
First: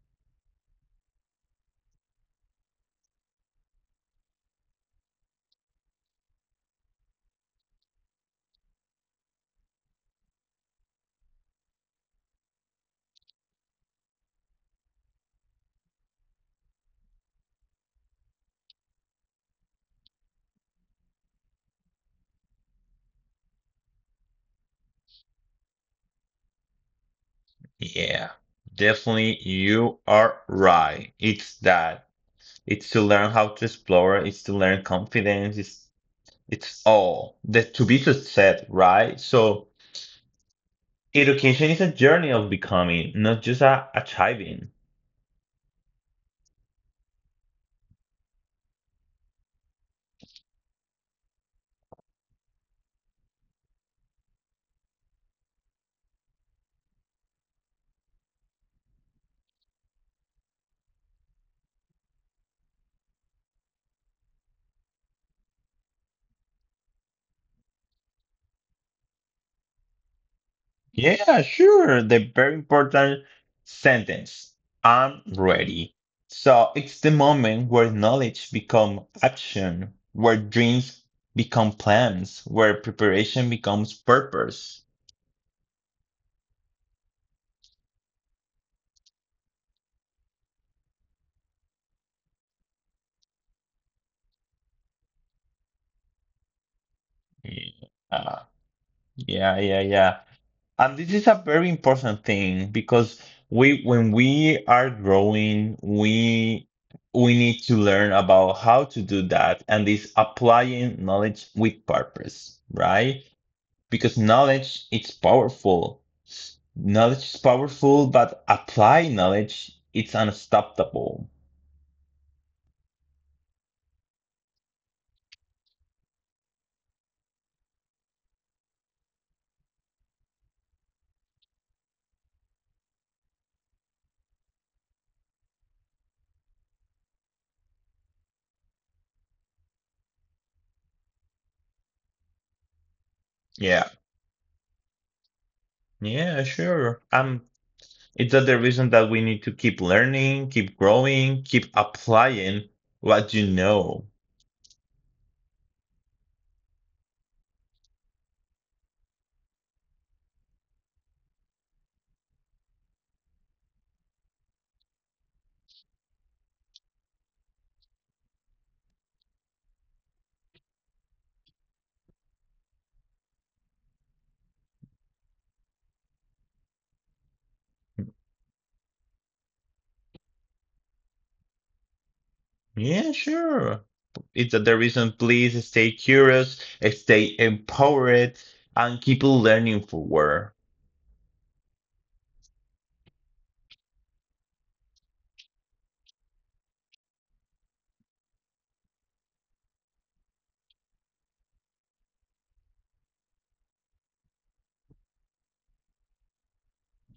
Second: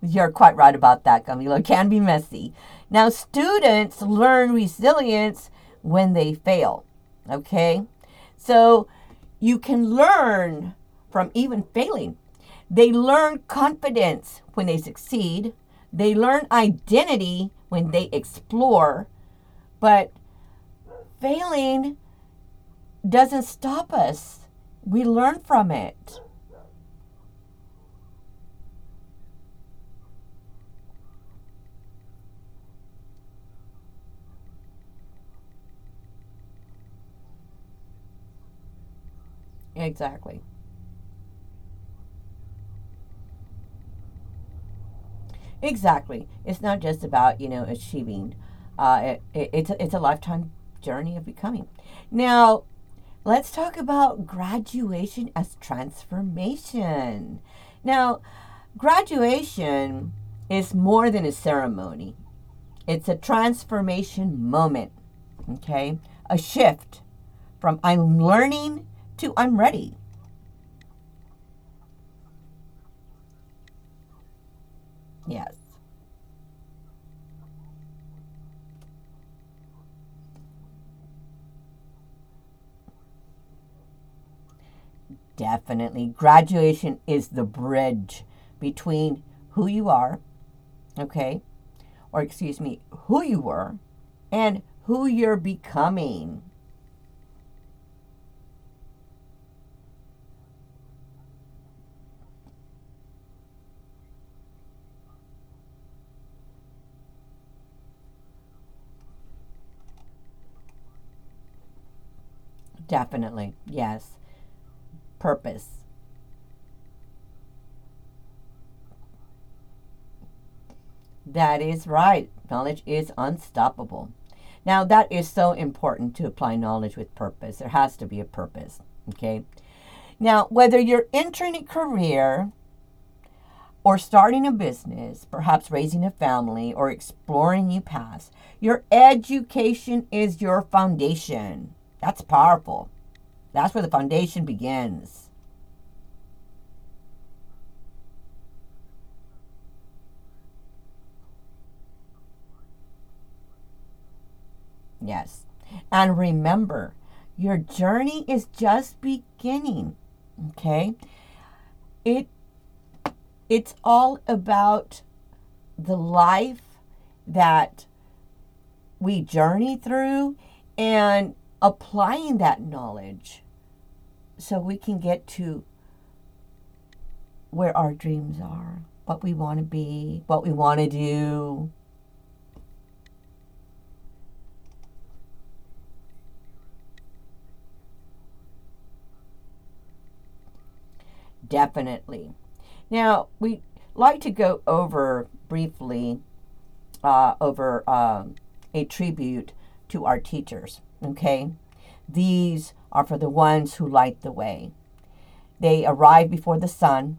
S2: You're quite right about that, Camilo. It can be messy. Now, students learn resilience when they fail. Okay? So you can learn from even failing. They learn confidence when they succeed, they learn identity when they explore, but failing doesn't stop us. We learn from it.
S1: Yeah, definitely you are right. It's that. It's to learn how to explore. It's to learn confidence. It's all that to be success, right? So
S2: Exactly.
S1: education is a journey of becoming, not just a achieving.
S2: Exactly. It's not just about, achieving. It's a lifetime journey of becoming. Now, let's talk about graduation as transformation. Now, graduation is more than a ceremony, it's a transformation moment, okay? A shift from I'm learning to I'm ready.
S1: Yeah, sure. The very important sentence. I'm
S2: Yes,
S1: ready. So it's the moment where knowledge become action, where dreams become plans, where preparation becomes purpose.
S2: definitely. Graduation is the bridge between who you are, okay, or excuse me, who you were and who you're becoming.
S1: Yeah, yeah, yeah, yeah. And this is a very important thing because we, when we are growing, we need to learn about how to do that, and this applying knowledge with purpose, right?
S2: Definitely. Yes.
S1: Because knowledge it's
S2: Purpose.
S1: powerful. Knowledge is powerful, but apply knowledge it's unstoppable.
S2: That is right. Knowledge is unstoppable. Now, that is so important to apply knowledge with purpose. There has to be a purpose. Okay. Now, whether you're entering a career or starting a business, perhaps raising a family or exploring new paths, your education is your foundation. That's powerful. That's where the
S1: Yeah.
S2: foundation begins.
S1: Yeah, sure. It's the reason that we need to keep learning, keep growing, keep applying what you know.
S2: Yes. And remember, your journey is just beginning, okay? It it's all about the life that we journey through and applying that knowledge so we can get to where our dreams are, what we want to be, what we want to do,
S1: Yeah, sure. It's the reason, please stay curious, stay empowered, and keep learning forward.
S2: definitely. Now, we like to go over briefly over a tribute to our teachers. Okay? These are for the ones who light the way. They arrive before the sun,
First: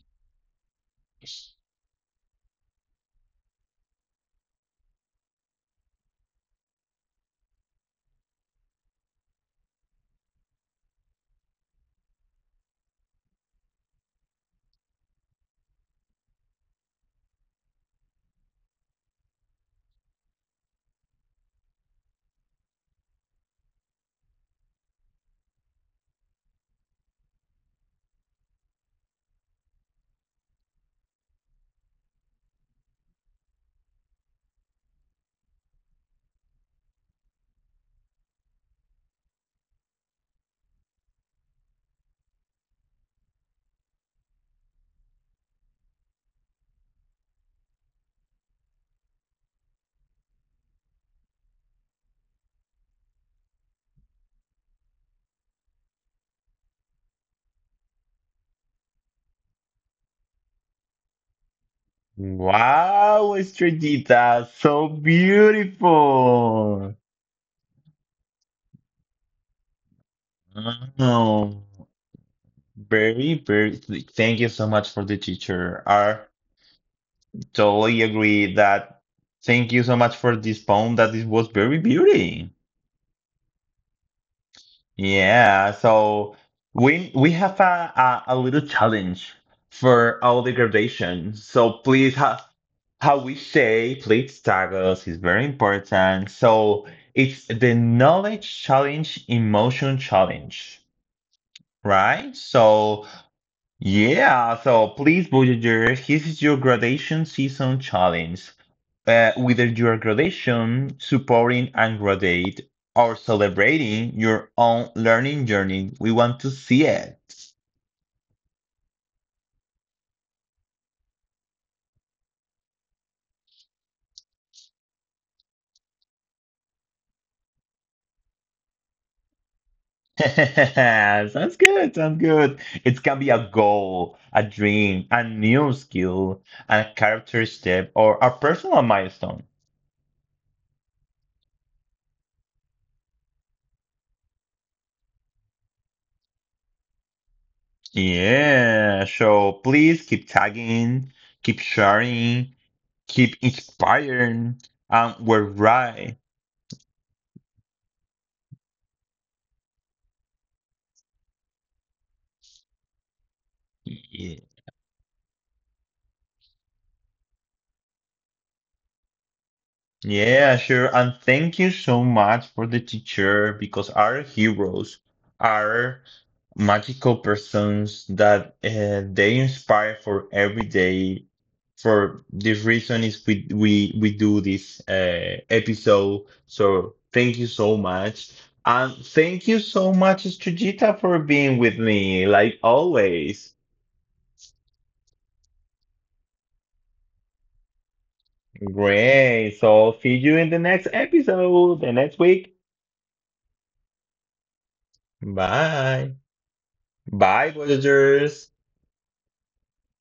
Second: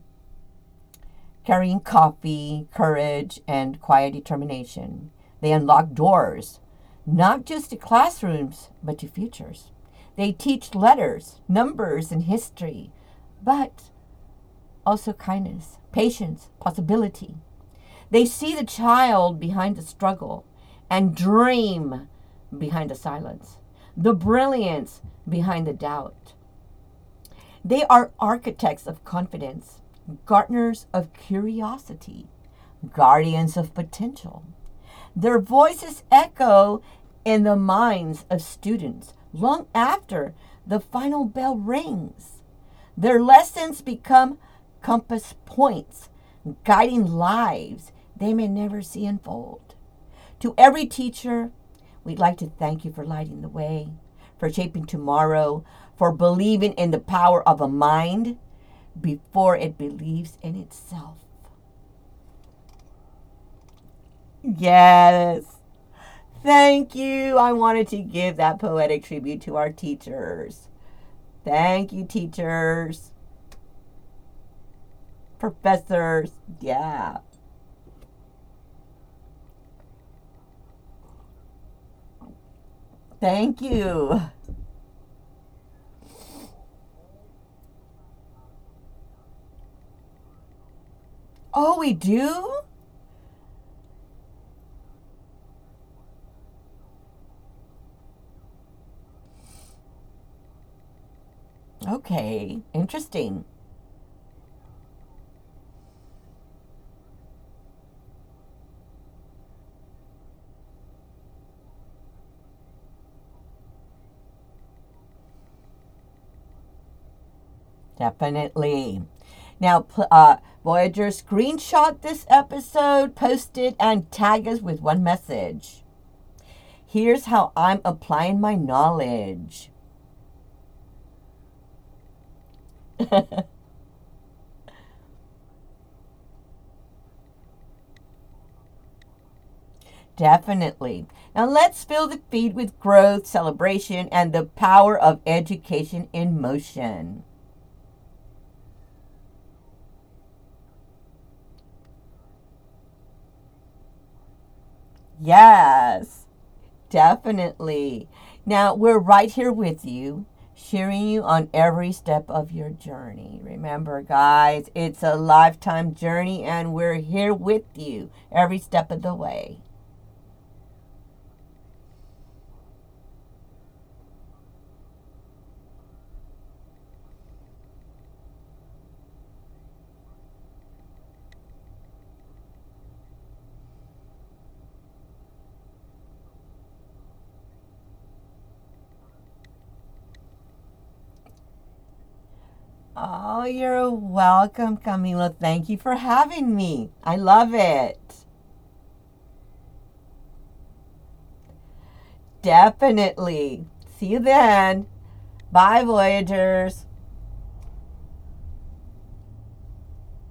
S2: carrying coffee, courage, and quiet determination. They unlock doors, not just to classrooms, but to futures. They teach letters, numbers, and history, but also kindness, patience, possibility. They see the child behind the struggle and dream behind the silence, the brilliance behind the doubt. They are architects of confidence, gardeners of curiosity, guardians of potential. Their voices echo in the minds of students long after the final bell rings. Their lessons become compass points, guiding lives they may never see unfold. To every teacher, we'd like to thank you for lighting the way, for shaping tomorrow, for believing in the power of a mind before it believes in itself.
S1: Wow, Estrellita, so
S2: Yes.
S1: beautiful.
S2: Thank you. I wanted to give that poetic tribute to our teachers.
S1: Oh,
S2: Thank you, teachers,
S1: very, very. Thank you so much for the teacher. I
S2: professors. Yeah.
S1: totally agree that. Thank you so much for this poem. That it was very beauty.
S2: Thank you.
S1: Yeah, so we have a little challenge for all the graduation. So
S2: Oh, we
S1: please, ha,
S2: do?
S1: how we say, please tag us is very important. So it's the knowledge challenge, emotion challenge, right?
S2: Okay.
S1: So
S2: Interesting.
S1: yeah, so please, Voyager, here's your gradation season challenge. Whether your gradation, supporting and grade, or celebrating your own learning journey, we want to see it.
S2: Definitely. Now, uh, Voyager screenshot this episode, post it, and tag us with one message. Here's how I'm applying my knowledge.
S1: Sounds good, sounds good. It can be a goal, a dream, a new skill, a character step, or a personal milestone.
S2: Definitely. Now, let's fill the feed with growth, celebration, and the power of education in motion.
S1: Yeah, so please keep tagging, keep sharing, keep inspiring, and we're right.
S2: Yes. Definitely. Now, we're right here with you, cheering you on every step of your journey. Remember,
S1: Yeah,
S2: guys, it's a lifetime journey, and we're here with you every step of the way.
S1: yeah, sure, and thank you so much for the teacher because our heroes are magical persons that they inspire for every day. For this reason is we do this episode, so thank you so much, and thank you so much, Estrellita, for being with me like
S2: Oh,
S1: always.
S2: you're welcome, Camila. Thank you for having me. I love it.
S1: Great. So see you in the next episode, the next week.
S2: Definitely. See you then. Bye,
S1: Bye.
S2: Voyagers.
S1: Bye, Voyagers.